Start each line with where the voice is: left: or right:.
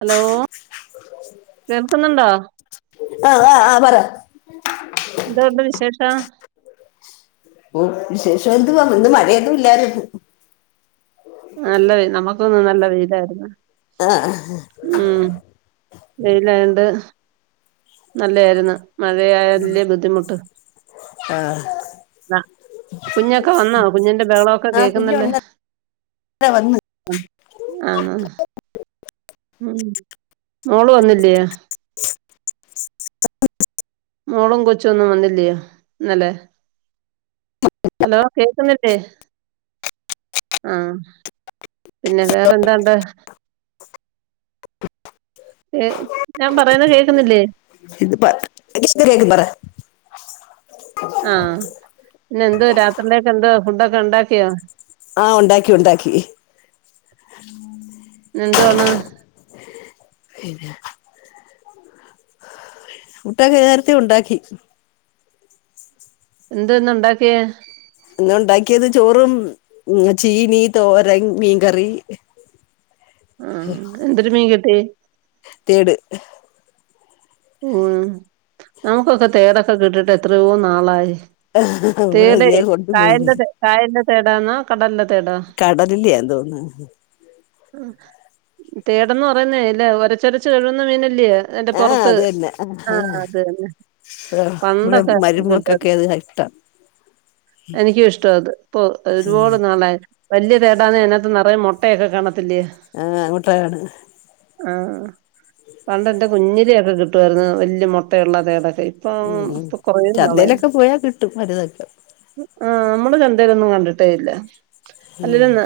right: Hello കേക്കുന്നുണ്ടോ
left: ആഹ് ആഹ് അഹ് പറ
right: എന്തോണ്ട് വിശേഷം
left: ഓഹ് വിശേഷം എന്ത് വാ ഇന്ന് മഴയന്നും ഇല്ലാരുന്നു
right: നല്ല വീ നമുക്കൊന്നും നല്ല വീതായിരുന്നു
left: ആഹ് ആഹ്
right: ഉം വെയിലണ്ട് നല്ലതായിരുന്നു മഴയായതിന്റെ ബുദ്ധിമുട്ട്
left: ആഹ്
right: ആ കുഞ്ഞൊക്കെ വന്നോ കുഞ്ഞിന്റെ ബെളമൊക്കെ കേൾക്കുന്നല്ലേ
left: [unintelligible] വന്ന്‌
right: ആ ആന്നോ മം മോള് വന്നില്ലേ
left: [unintelligible]
right: മോളും കൊച്ചുഒന്നും വന്നില്ലയോ ഇന്നലെ ഹലോ കേൾക്കുന്നില്ലേ ആഹ് പിന്നെ വേറെന്താണ്ട് ഞാൻ പറയുന്ന കേൾക്കുന്നില്ലേ
left: ഇത് പ [inaudible]
right: ആഹ് പിന്നെ എന്തോ രാത്രിയിലക്ക എന്തോ ഫുഡൊക്കെ ഉണ്ടാക്കിയോ
left: ആഹ് ഉണ്ടാക്കി ഉണ്ടാക്കി
right: എന്താണ്
left: പിന്നെ ഫുടൊക്കെ നേരത്ത ഉണ്ടാക്കി
right: എന്തന്നുണ്ടാക്കിയെ
left: എന്ത‌ ഉണ്ടാക്കിയത് ചോറും ചീനി തോരൻ മീൻകറി
right: ഉം എന്തൊരു മീൻ കിട്ടി
left: തേട്
right: ഉം നമുക്കൊക്കെ തേരൊക്കെ കിട്ടിട്ട് എത്രയോ നാളായി തേട്
left: ഇവിടെല്ലേ കൊണ്ടുപോയിന്ന്
right: ക്കായന്റെ കായൽ ന്റെ തേടാന്ന കടലിന്റെ തേടാ
left: കടലിലെയതോന്നണത്
right: തേടന്ന് പറയുന്നേ അല് ഒരച്ചരച്ച് കഴുകുന്ന മീനല്ലേ എന്റെ പുറത്ത്
left: ആഹ് അത് തന്നെ
right: ആഹ
left: ആഹ്
right: അത് തന്നെ
left: ഇവിടെ
right: പണ്ടൊക്കെ
left: മരുമക്കൊക്കെ അത് ഇഷ്ട
right: എനിക്കു ഇഷ്ട അത് ഇപ്പൊ ഒരുപാട് നാളെ വലിയ തേടാന്ന് അതിനകത്ത് നിറയെ മു മുട്ടയൊക്കെ കാണത്തില്ലേ
left: ആഹ് അങ്ങോട്ടാണ്
right: ആഹ പണ്ടെന്റെ കുഞ്ഞിലെയൊക്കെ കിട്ടുവായിരുന്നു വല്യ മുട്ടയുള്ളതേടൊക്കെ
left: ഉം ചന്തയിലൊക്കെ പോയാൽ കിട്ടും വലുതൊക്കെ
right: ആഹ് നമ്മള് ചന്തേയിലൊന്നും കണ്ടിട്ടേ ഇല്ല അല്ലെങ്ക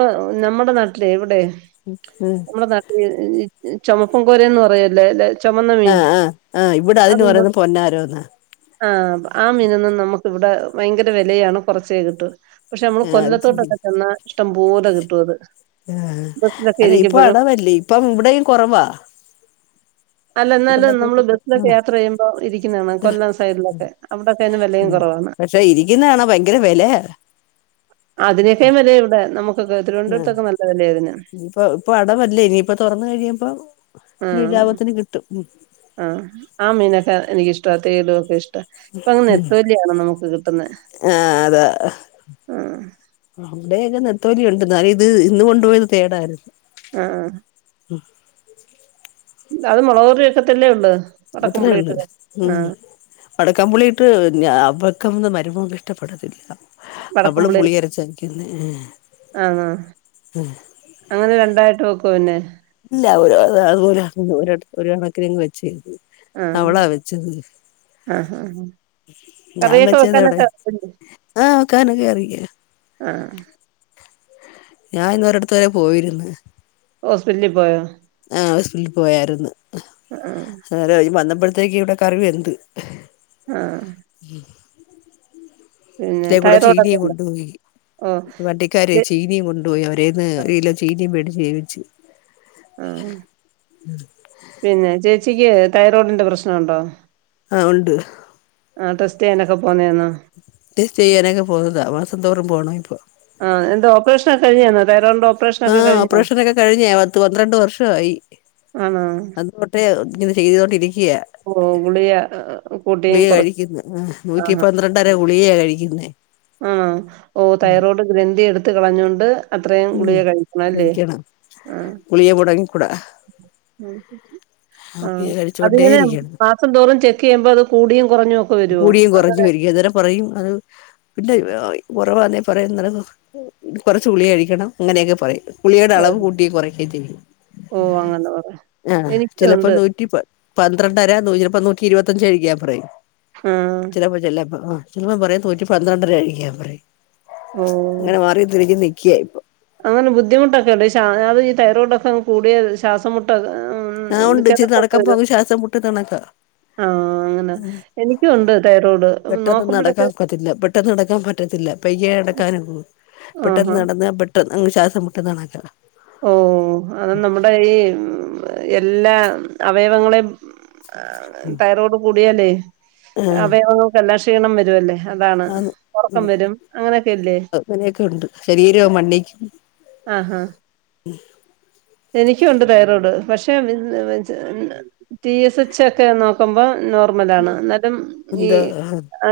right: ആ നമ്മുടെ നാട്ടിലെ എവിടെ
left: ഉം
right: നമ്മുടെ നാട്ടില് ചുമപ്പൻ കോരന്ന് പറയല്ലേല്ലെ
left: ആഹ് ആഹ് ആഹ് ഇവിടെ അതിന് പറയുന്ന പൊന്നാരോന്ന
right: ആഹ ആ മീനന്നും നമുക്ക് ഇവിടെ ഭയങ്കര വിലയാണ് കുറച്ചേ കിട്ടു പക്ഷെ നമ്മള്
left: ആഹ് അത് ശരി
right: കൊല്ലത്തോട്ടൊക്കെ ചെന്ന ഇഷ്ടംപോലെ കിട്ടുവത്
left: ആഹ അല്ലെ ഇപ്പ അടവല്ലേ ഇപ്പം ഇവിടെയും കുറവാ
right: അല്ല
left: ആഹ്
right: എന്നാലും നമ്മള് ബസ്സിലൊക്കെ യാത്ര ചെയ്യുമ്പോ ഇരിക്കുന്നതാണ് കൊല്ലം സൈഡിലൊക്കെ അവിടോക്കെ അതിന് വിലയും
left: ഉം
right: കുറവാണ്
left: പക്ഷെ ഇരിക്കുന്നത് കാണാ ഭയങ്കര വിലയാ
right: അതിനൊക്കാ വിലയ ഇവിടെ നമുക്ക് തിരുവനന്തുരതൊക്കെ നല്ല വിലയ
left: ഇനിപ്പ ഇപ്പൊ അടവല്ലേ ഇനിയിപ്പ തുറന്ന് കഴിയുമ്പ ലാഭത്തിന് കിട്ടും
right: ആഹ് ആ മീനൊക്കെ എനക്ക് ഇഷ്ട തേട് ഒക്കെ ഇഷ് ഇപ്പ അങ്ങ നെത്തോലിയ നമുക്ക് കിട്ടുന്നെ
left: ആഹ് അതാ
right: ആ
left: അവിടെയൊക്കെ നെത്തോലി ഉണ്ടന്ന് ഇത് ഇന്ന് കൊണ്ടുപോയത് തേടായിരുന്നു
right: ആഹ അത് മുളകൂകറിക്കെത്തല്ലേ ഉള്ളൂ
left: അത്രേ
right: വടക്കമ്പുളി ഇട്ട്
left: ഉള്ളു ഉം
right: ആഹ്
left: അടക്കാൻ പൊള്ളിയിട്ട് ഞാ അവർക്കന്ന് മരുമോ ഇഷ്ടപ്പെടത്തില്ല അവള്
right: വടക്കമ്പുളി
left: പുളി അരച്ചക്കുന്നെ
right: ആഹ് ആഹ്
left: ഹ്
right: അങ്ങനെ രണ്ടായിട്ട് നോക്കോ പിന്നെ
left: ഇല്ല [unintelligible] കണക്കിന് വെച്ച്ത്
right: ആഹ്
left: അവളാ വെച്ചത്
right: ആഹ് ആഹ്
left: ഞാൻ
right: കറിയൊക്കെ
left: വെച്ചത് എവിടെ
right: വെക്കാനൊക്കെ
left: ആഹ് കാനൊക്കെ അറീയെ
right: ആഹ്
left: ഞാൻ ഇന്ന് ഒരിട്ത്ത് വരെ പോയിരിന്ന്
right: ഹോസ്പിറ്റ്ൽ പോയോ
left: ആ ഹോസ്പിറ്റലിൽ പോയായിരുന്നു
right: മ്മ്
left: നേര ഈ വന്നപ്പോഴത്തേക്ക് ഇവിടെ കറിവ് വെന്ത്
right: ആഹ് പിന്നെ
left: ഇതെകൂടെ ചീനീ
right: തൈറോയ്ഡൊക്കെ ഉണ്ടോ
left: കൊണ്ട് പോയി
right: ഓഹ്
left: വണ്ടിക്കാരെ ചീനീം കൊണ്ട് പോയി അവരേല്ന്ന് ഒരികിലോ ചീനി വേടിച്ച് വേവിച്ച്
right: ആഹ് പിന്നെ ചേച്ചിക്ക് തൈറോയ്ഡിന്റെ പ്രശ്നംഉണ്ടോ?
left: ആഹ് ഉണ്ട്
right: ആ ടെസ്റ്റ് ചെയ്യാനൊക്കെ പോന്നതന്നോ
left: ടെസ്റ്റ് ചെയ്യാനൊക്കെ പോകുന്നതാ. മാസം തോറും പോകണം ഇപ്പോൾ
right: ആഹ് എന്ത ഓപ്പറേഷനാ കഴിഞ്ഞന്നോ തൈറോ
left: ആഹ് ഓപ്പറേഷനൊക്കെ കഴിഞ്ഞ പത്ത് പന്ത്രണ്ട് വർഷയി
right: ആണോ
left: ഇത് ചെയ്തോണ്ടിരിക്കുകയ
right: ഓഹ് ഗുളിക കൂട്ടിയും
left: ഗുളിക
right: കുറച്ച്
left: കഴിക്കുന്ന
right: ആഹ്
left: നൂറ്റി പന്ത്രണ്ടര ഗുളിക കഴിക്കുന്നേ
right: ആഹ് ഓ തൈറോയ്ഡ് ഗ്രന്ഥി എടുത്ത കളഞ്ഞൊണ്ട് അത്രയും
left: ഉം
right: ഗുളിക കഴിക്കണംല്ലേ
left: കഴിക്കണം
right: ആഹ്
left: ഗുളിക മുടങ്ങിക്കൂടാ
right: [unintelligible] ആ
left: ഗുളിക കഴിച്ചോണ്ടേ
right: അതിങ്ങനെ
left: ഇരിക്കണം
right: മാസം തോറും ചെക്ക് ചെയ്യുമ്പോ അത് കൂടിയും കുറഞ്ഞു ഒക്കെ വരുമോ അങ്ങെനെ
left: കൊറയും അത് പിന്നെ ഉറവാന്നെ പറയും കുറച്ച് ഗുളിയായി ക്കണം അങ്ങനെയൊക്കെ പറയും ഗുളികയുടെ
right: ഓ
left: അളവ് കൂട്ടി കുറക്കേ ചെയ്യും
right: ഓ അങ്ങനെ പറ
left: ആ
right: എനിക്കും
left: ചിലപ്പോ
right: ഉണ്ട്
left: നൂറ്റി പ പന്ത്രണ്ടര നൂപ്പ നൂറ്റി ഇരുപത്തഞ്ചച് കഴിക്കാൻപറയും
right: ആഹ്
left: ചിലപ്പോ ച ചിലപ്പോ പറയും നൂറ്റി പന്ത്രണ്ടര കഴിക്കാൻ പറയും
right: ഓ
left: അങ്ങനെ മാറി തിരിക നിക്കിയ ഇപ്പൊ
right: അങ്ങനെ ബുദ്ധിമുട്ടൊക്കെണ്ട് അത് തൈറോഡൊക്കെങ് കൂടിയ ശ്വാസമുട്ട്
left: ആഹ് ഉണ്ട് ഇച്ചിരി നടക്കമ്പോ അങ്ങ് ശ്വാസം മുട്ട്ന്ന കണക്കാ
right: ആഹ് അങ്ങനെ എനിക്കുംഒണ്ട് തൈറോഡ്
left: പെട്ടെന്ന് നടക്കാൻ
right: നോക്കുമ്പോഴൊക്കെ
left: ഒക്കത്തില്ല പെട്ടെന്ന് നടക്കാൻ പറ്റത്തില്ല, പയ്യെ അ നടക്കാനും പെട്ടെന്ന്
right: ആഹാ
left: നടന്ന അങ്ങ് ശ്വാസംമുട്ട്ന്ന കാണക്കാ
right: ഓഹ് അത് നമ്മുടെ ഈ എല്ലാ അവയവങ്ങളെയും ആ തൈറോയ്ഡ് കൂടിയാലേ
left: ആഹ്
right: അവയവങ്ങൾക് എല്ലാം ക്ഷീണം വരുവല്ലേ അതാണ്
left: ആന്ന്
right: ഉറക്കം വരും. അങ്ങനെയൊക്കെ ഇല്ലേ
left: അങ്ങനെയൊക്കെ ഉണ്ട് ശരീരം മണ്ണി
right: ആഹ്ഹ എനിക്കുണ്ട് തൈറോയ്ഡ് പക്ഷെ ടി എസ് എച്ച് ഒക്കെ നോ ക്കുമ്പോ നോർമൽ ആണ് എന്നാലും ഈ
left: എന്താ
right: ആ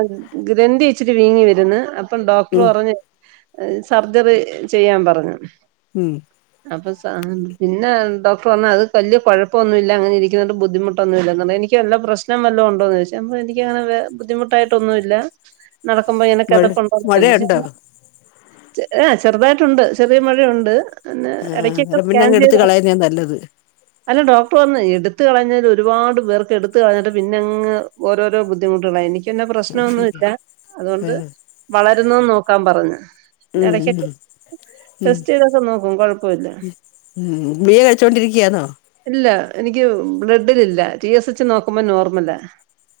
right: ഗ്രന്ഥി വച്ചിട്ട് വീങ്ങി വര്ന്ന് അപ്പം ഡോക്ടർ
left: ഉം
right: പറഞ് സർജറി ചെയ്യാൻ പറഞ്ഞു
left: ഉം
right: അപ്പൊ സ പിന്നെ ഡോക്ർ പർഞ്ഞ് അത് വല്യ കുഴപ്പൊന്നുല്ല അങ്ങനെ ഇരിക്കുന്നണ്ട് ബുദ്ധിമുട്ടൊന്നുല്ലന്ന് എനിക്ക്നല്ല പ്രശ് പ്രശ്നം വല്ലതോണ്ടോന്ന് ചോദിച്ച് അപ്പ എനിക്ക് അങ്ങനെ വെ ബുദ്ധിമുട്ടായിട്ടൊന്നും ഇല്ല നടക്കുമ്പോ ഇങ്ങനെ
left: മഴ
right: കതപ്പുണ്ടോന്ന് ചോദിച്ചു
left: മഴയുണ്ടോ
right: ചെല ചെറുതായിട്ടുണ്ട് ചെറിയ മഴയുണ്ട് പിന്നെ
left: ആഹ്
right: ഇടക്കൊക്കെ
left: അന്നേരം പിന്നെ അങ്ങ് എടുത്ത് കളയന്നാ നല്ലത്
right: അല്ല ഡോക്ടർ പറഞ്ഞ് എടുത്ത് കളഞ്ഞാല് ഒരുപാട് പേർക്ക് എടുത്ത് കളഞ്ഞിട്ട് പിന്നെ അങ്ങ് ഓരോരോ ബുദ്ധിമുട്ടുകളായി എനിക്ക് പിന്നെ പ്രശ്നം
left: അത്
right: ഒന്നും
left: ശരിയാ
right: ഇല്ല. അതുകൊണ്ട്
left: ആഹ്
right: വളരുന്ന് നോക്കാൻ പറഞ്ഞ്
left: ഉം ഉം ഉം
right: ടെസ്റ്റ് ചെയ്തൊക്കെ നോക്കും കൊഴപ്പോല്ല.
left: ഉം ഗുളിക കഴിച്ചോണ്ടിരിക്ക്യാണൊ.
right: ഇല്ല എനിക്ക് ബ്ലഡില് ഇല്ല. ടി എസ് എച്ച് നോക്കുമ്പോ നോർമല.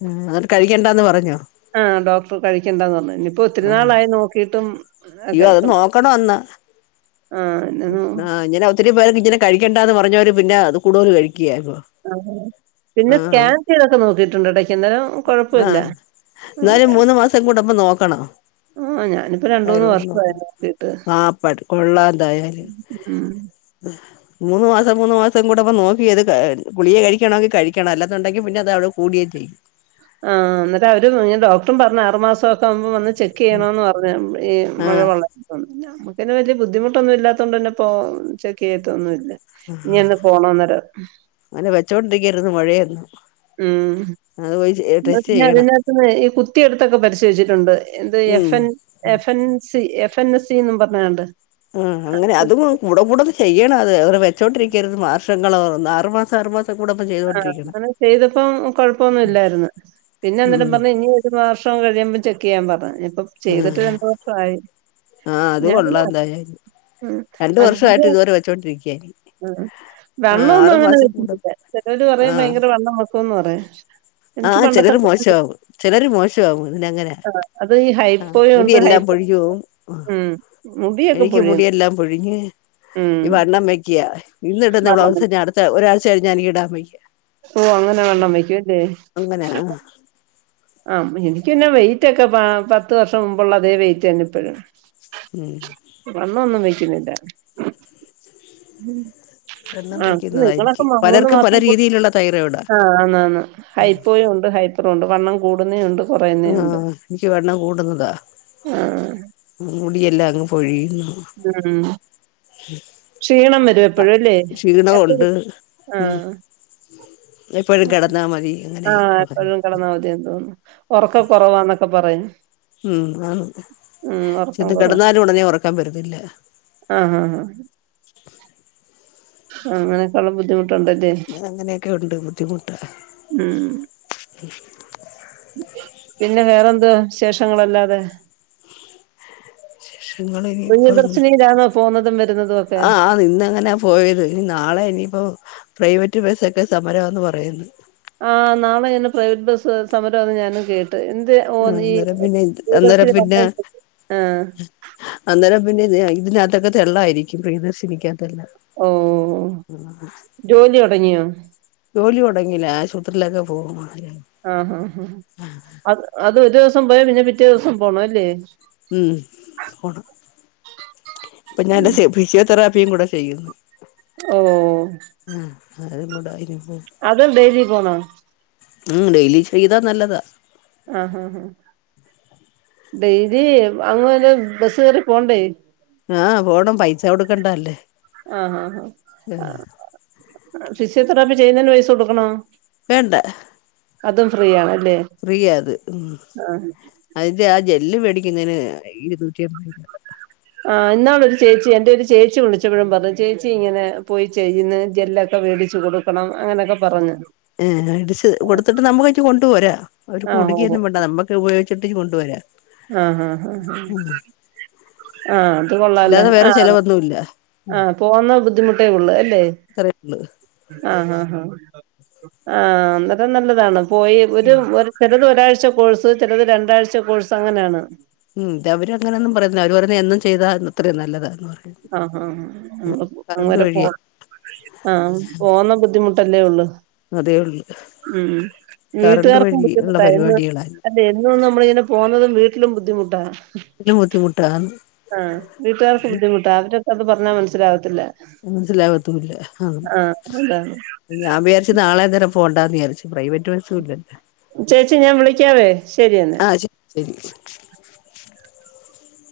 left: ഉം അത് കഴിക്കണ്ടാന്ന് പറഞ്ഞോ
right: അ ഡോക്ടർ കഴിക്കണ്ടാന്ന് പറഞ്ഞു. ഇഞ്ഞ്പ്പ
left: ആഹ്
right: ഒത്തിരിനാളായി നോക്കീട്ടും.
left: ക്കണ്ട [unintelligible] വന്ന്
right: പിന്നെ നോ
left: ആ [inaudible] ഒത്തിരി പേർക്ക് ഇങ്ങനെ കഴിക്കണ്ട എന്ന് പറഞ്ഞവര് പിന്നെ അത് കൂടുതല് കഴിക്ക്യാ ഇപ്പോ
right: ആ പിന്നെ സ്കാൻ ചെയ്തൊക്കെ നോക്കിട്ടുണ്ട്. ഇടക്ക് എന്നാലും കൊഴപ്പുല്ല.
left: ഇന്നാലും മൂന്നു മാസം കൂടുമ്പം നോക്കണം.
right: ആഹ് ഞാനിപ്പോ രണ്ട് മൂന്ന്
left: അവരോട്
right: വർഷമായി
left: നോക്കണം.
right: നോക്കിട്ട്
left: ആ പ [unintelligible] ട് കൊള്ളാ ണ്ടായാല്.
right: ഉം
left: ഉം മൂന്ന് മാസം മൂന്ന് മാസം കൂടുമ്പം നോക്കിയത്. ഗുളിക കഴിക്കണെങ്കി കഴിക്കണം. അല്ലെന്നുണ്ടെങ്കിൽ പിന്നെ അത് അവിടെ കൂടേയും ചെയ്യും.
right: ആ ഇന്നട്ട് അവര് ഇ ഡോക്ടറും പറഞ്ഞ് ആറ് മാസം ഒക്കെ ആവുമ്പം വന്ന്. ചെക്ക് ചെയ്യണോന്ന് പറഞ്ഞ്. ഈ മഴ
left: ആഹ്
right: കൊള്ളാൻ നമുക്കെന്നെ വല്യെ ബുദ്ധിമുട്ടൊന്നും ഇല്ലാത്തോണ്ടെന്നെ ഇപ്പോ ചെക്ക് ചെയ്യത്തൊന്നും ഇല്ല. ഇനി ഒന്ന് പോണന്നെരം
left: അങ്ങനെ വെച്ചോണ്ടിരിക്കരുത്
right: ഉം
left: അഹ് പോയി. ടെസ്റ്റ്
right: പിന്നെ
left: ചെയ്യണം
right: അതിനകത്ത്ന്നെ ഈ കുത്തിയെടുത്തൊക്കെ പരിശോധിച്ചിട്ടുണ്ട്. എന്ത്
left: ഉം
right: F N F N C F N C എന്നും പറഞ്ഞ്ങ്ങാണ്ട്.
left: ഉം അങ്ങനെ അതും കൂടെ കൂടെ ചെയ്യണം. അത് അവടെ വെച്ചോണ്ടിരിക്കരുത് മാ- ഇപ്പൊ ഇങ്ങളൊ ആറ്മാസം ആറ്മാസം. കൂടെ ഇപ്പം ചെയ്
right: ആ അങ്ങനെ ചെയ്തപ്പം കൊഴപ്പൊന്നും ഇല്ലായിരുന്ന്. പിന്നെ ഇന്നട്ടും
left: ഉം
right: പറഞ്ഞ് ഇഞ്ഞ് ഒരു വാർഷം കഴിയുമ്പം ചെക്ക് ചെയ്യാൻ പറ്ഞ്ഞ്. ഇഞ്പ്പം ചെയ്തിട്ട് രണ്ടു വർഷം ആയി.
left: ആ അത് കൊള്ളാ എന്തായാലും.
right: ഉം
left: രണ്ട് വർഷമായിട്ട്
right: അധികം
left: ഇതുപോലെ വെച്ചോണ്ടിരിക്കയാ
right: ഉം മ [unintelligible]
left: ആഹ്
right: ണ്ണൊന്നും അങ്ങനെ
left: ആറുമാസം കൂടുമ്പോ
right: വെച്ചിട്ടില്ല. ചെലോര് പറയും ഭയങ്കര വണ്ണം വെക്കുംന്ന് പറയും.
left: ആ
right: എനിക്ക് പണ്ടത്തെ
left: ചെലർ
right: അത്രയും
left: മോശമാവും. ചെലർ മോശമാവും പിന്നെ അങ്ങനെ.
right: അത് ഈ
left: ആ
right: ഹൈപ്പോയും ഉണ്ട്
left: മുടിയെല്ലാം
right: ഹൈപ്പോ
left: പൊഴിഞ്ഞു പോകും.
right: ഉം മുടിയൊക്കെ
left: എനിക്ക്
right: പൊഴിയും
left: മുടിയെല്ലാം പൊഴിഞ്ഞ്
right: ഉം
left: ഈ വണ്ണം വെക്ക ഇന്നിടുന്ന
right: വണ്ണം
left: ബ്ലൗസ്
right: വെക്കും.
left: ഇഞ്ഞ് അടുത്ത ഒരാഴ്ച കഴിഞ്ഞാ എനിക്ക് ഇടാൻ വയ്യ.
right: ഓ അങ്ങനെ വണ്ണം വയ്ക്കും അല്ലെ.
left: അങ്ങനെ ആഹ്
right: ആ എനിക്ക് പിന്നെ വെയിറ്റ് ഒക്കെ പ പത്ത് വർഷം മുമ്പുള്ള അതേ വെയിറ്റ് തന്നെ ഇപ്പഴും.
left: ഉം
right: വണ്ണൊന്നും വെക്കുന്നില്ല.
left: വണ്ണം
right: ആ
left: വെക്കുന്നതാ എനിക്ക്
right: നിങ്ങളൊക്കെ മ മൂന്ന്
left: പലർക്കും പല
right: മാസം കൂടുമ്പോ
left: രീതിയിലുള്ള തൈറോയിഡാ
right: ആ ആന്ന് ആന്ന് ഹൈപ്പോയുണ്ട് ഹൈ അത് കൊണ്ട് വണ്ണം കൂടുന്നേ ഉണ്ട് കുറയുന്നേ
left: ആ
right: ഉണ്ട്
left: ഇൻക്ക് വണ്ണം കൂടുന്നതാ
right: ആഹ്
left: മുടിയെല്ലാം അങ്ങ് പൊഴിയുന്നു
right: ഉം ക്ഷീണം വെ എപ്പോഴൊല്ലേ
left: ക്ഷീണവുണ്ട്
right: എപ്പഴും ആ.
left: എപ്പോഴും കെടന്നാ മതി അങ്ങനെ
right: കെടന്നാ മതി തോന്നുന്നു. ഒറക്കം കൊറവാന്നൊക്കെ പറ
left: ഉം ആന്ന്
right: ഉറക്കം
left: ചത്
right: കുറവ്
left: കെടന്നാലും ഉടനെ ഒറക്കം വെരത്തില്ല.
right: ആഹ് ആഹ് ആഹ് ആഹ് അങ്ങനെയൊക്കെയൊള്ള ബുദ്ധിമുട്ട്ണ്ടല്ലേ
left: അങ്ങനെയൊക്കെ ഉണ്ട് ബുദ്ധിമുട്ടാ
right: ഉം പിന്നെ വേറെ എന്തുവാ വിശേഷങ്ങളല്ലാതെ?
left: വിശേഷങ്ങൾ ഇനിയിപ്പം
right: പ്രിയദർശിനിയിലാണോ പോന്നതും വരുന്നതും ഒക്കെ?
left: അത് ഇന്നങ്ങനെ പോയത് ഇനി നാളെ ഇനിയിപ്പോ പ്രൈവറ്റ് ബസ്സൊക്കെ സമരവാന്ന് പറയുന്ന്
right: ആഹ് നാളെ ഇങ്ങനെ പ്രൈവറ്റ് ബസ്സ് സമരവാന്ന് ഞാനും കേട്ട് എന്ത് ഓ
left: ആഹ്
right: നീ
left: അന്നേരം പിന്നെ ഇത് അന്നേരം
right: പ്രിയദർശിനി
left: പിന്നെ
right: വന്നേ ആഹ്
left: അന്നേരം പിന്നെ ആഹ് ഇതിനാത്തൊക്കെ തെള്ളായിരിക്കും പ്രിയദർശിനിക്കാത്തെല്ലാം.
right: ഓഹ് ജോലി തൊടങ്ങിയോ?
left: ജോലി തൊടങ്ങീല്ലാ ആശുപത്രിയിലൊക്കെ പോവും
right: ആഹ് ആഹ് ആഹ് അത് അത് ഒരു ദിവസം പോയാ പിന്നെ പിറ്റേ ദിവസം പോണല്ലേ?
left: ഉം പോണം ഇപ്പൊ ഞാൻ
right: ഉം
left: തെ ഫിസിയോതെറാപ്പിയും കൂടെ ചെയ്യുന്നു.
right: ഓഹ് ഓഹ്
left: ആഹ് അവരതും കൂടായിനിയിപ്പോ
right: അതും ഡെയ്ലി പോണോ?
left: ഉം ഡെയിലി ചെയ്താ നല്ലതാ.
right: ആഹ് ആഹ് ഡെയിലി അങ്ങുന്ന് ബസ് കേറി പോണ്ടേ?
left: ആഹ് പോണം പൈസ കൊടുക്കണ്ട അല്ലേ?
right: ആഹ് ആഹ് ആഹ് ഫിസിയോ തെറാപ്പി ചെയ്യുന്നതിന് പൈസ കൊടുക്കണോ?
left: വേണ്ടാ
right: അതും ഫ്രീയാണല്ലേ?
left: ഫ്രീയാത് ഉം അതിന്റെ ആ ജെല്ല് മേടിക്കുന്നേന് ഇരുന്നൂറ്റിഅമ്പത് രൂപ
right: ആഹ് ഇന്നാള് ഒരു ചേച്ചി എന്റെ ഒരു ചേച്ചി വിളിച്ചപ്പഴും പറഞ്ഞു ചേച്ചി ഇങ്ങനെ പോയി ചെയ്യുന്നെ ജെല്ലെ ക്കെ മേടിച്ച് കൊടുക്കണം അങ്ങനെയൊക്കെ പറഞ്ഞ്
left: ഏഹ് മേടിച്ച് കൊടുത്തിട്ട് നമ്മക്കിങ്ങ് കൊണ്ടു പോരാ അവര്ക്ക്‌
right: ആഹ് ഓ
left: കൊടുക്കയൊന്നും വേണ്ടാ നമ്മക്കുപയോഗിച്ചിട്ട് ഇങ്ങ് കൊണ്ടു പോരാ
right: ആഹ് ആഹ് ആഹ് ആഹ് അത് കൊള്ളാല്ലോ
left: അല്ലാതെ വേറെ
right: ആഹ്
left: ചെലവൊന്നുല്ല
right: ആഹ് പോന്ന ബുദ്ധിമുട്ടേ ഉള്ളൂ അല്ലേ?
left: ത്രേയുള്ളു
right: ആഹ് ആഹ് ആഹ് ആഹ് അന്നാരം നല്ലതാണ് പോയി ഒരു ഒര് ചെലത് ഒരാഴ്ച കോഴ്സ് ചെലത് രണ്ടാഴ്ച കോഴ്സ് അങ്ങനാണ്
left: ഉം ഇതവര് അങ്ങനൊന്നും പറയുന്നില്ലാ അവര് പറയുന്നെ എന്നും ചെയ്താ അത്രയും നല്ലതാന്ന് പറയും
right: ആഹ് ആഹ് നമ്മക്ക്
left: കറണ്ട്
right: അന്നേരം പോ
left: വഴിയെ
right: ആഹ് പോന്ന ബുദ്ധിമുട്ടല്ലേ ഉള്ളൂ?
left: അതേ ഉള്ളൂ
right: ഉം
left: കറണ്ട്
right: വീട്ടുകാർക്കും
left: വഴി ഉള്ള
right: ബുദ്ധിമുട്ടാ ഇന്ന്
left: പരിപാടികളാ
right: ഇത് എന്നും നമ്മളിങ്ങനെ പോന്നതും വീട്ടിലും ബുദ്ധിമുട്ടാ
left: [unintelligible] ബുദ്ധിമുട്ടാ
right: ആഹ് വീട്ടുകാർക്ക് ബുദ്ധിമുട്ടാ അവരൊക്കെ അത് പറഞ്ഞാ മനസ്സിലാവത്തില്ലാ
left: മനസ്സിലാവത്തൂല്ലാ ആഹ്
right: അതാണ്
left: ഞാൻ വിചാരിച്ച് നാളെയന്നേരം പോണ്ടാന്ന് വിചാരിച്ചു പ്രൈവറ്റ് ബസ്സും ഇല്ലല്ലോ?
right: ചേച്ചി ഞാൻ വിളിക്കാവേ ശരിയെന്നാ
left: ആഹ് ശരി ശരി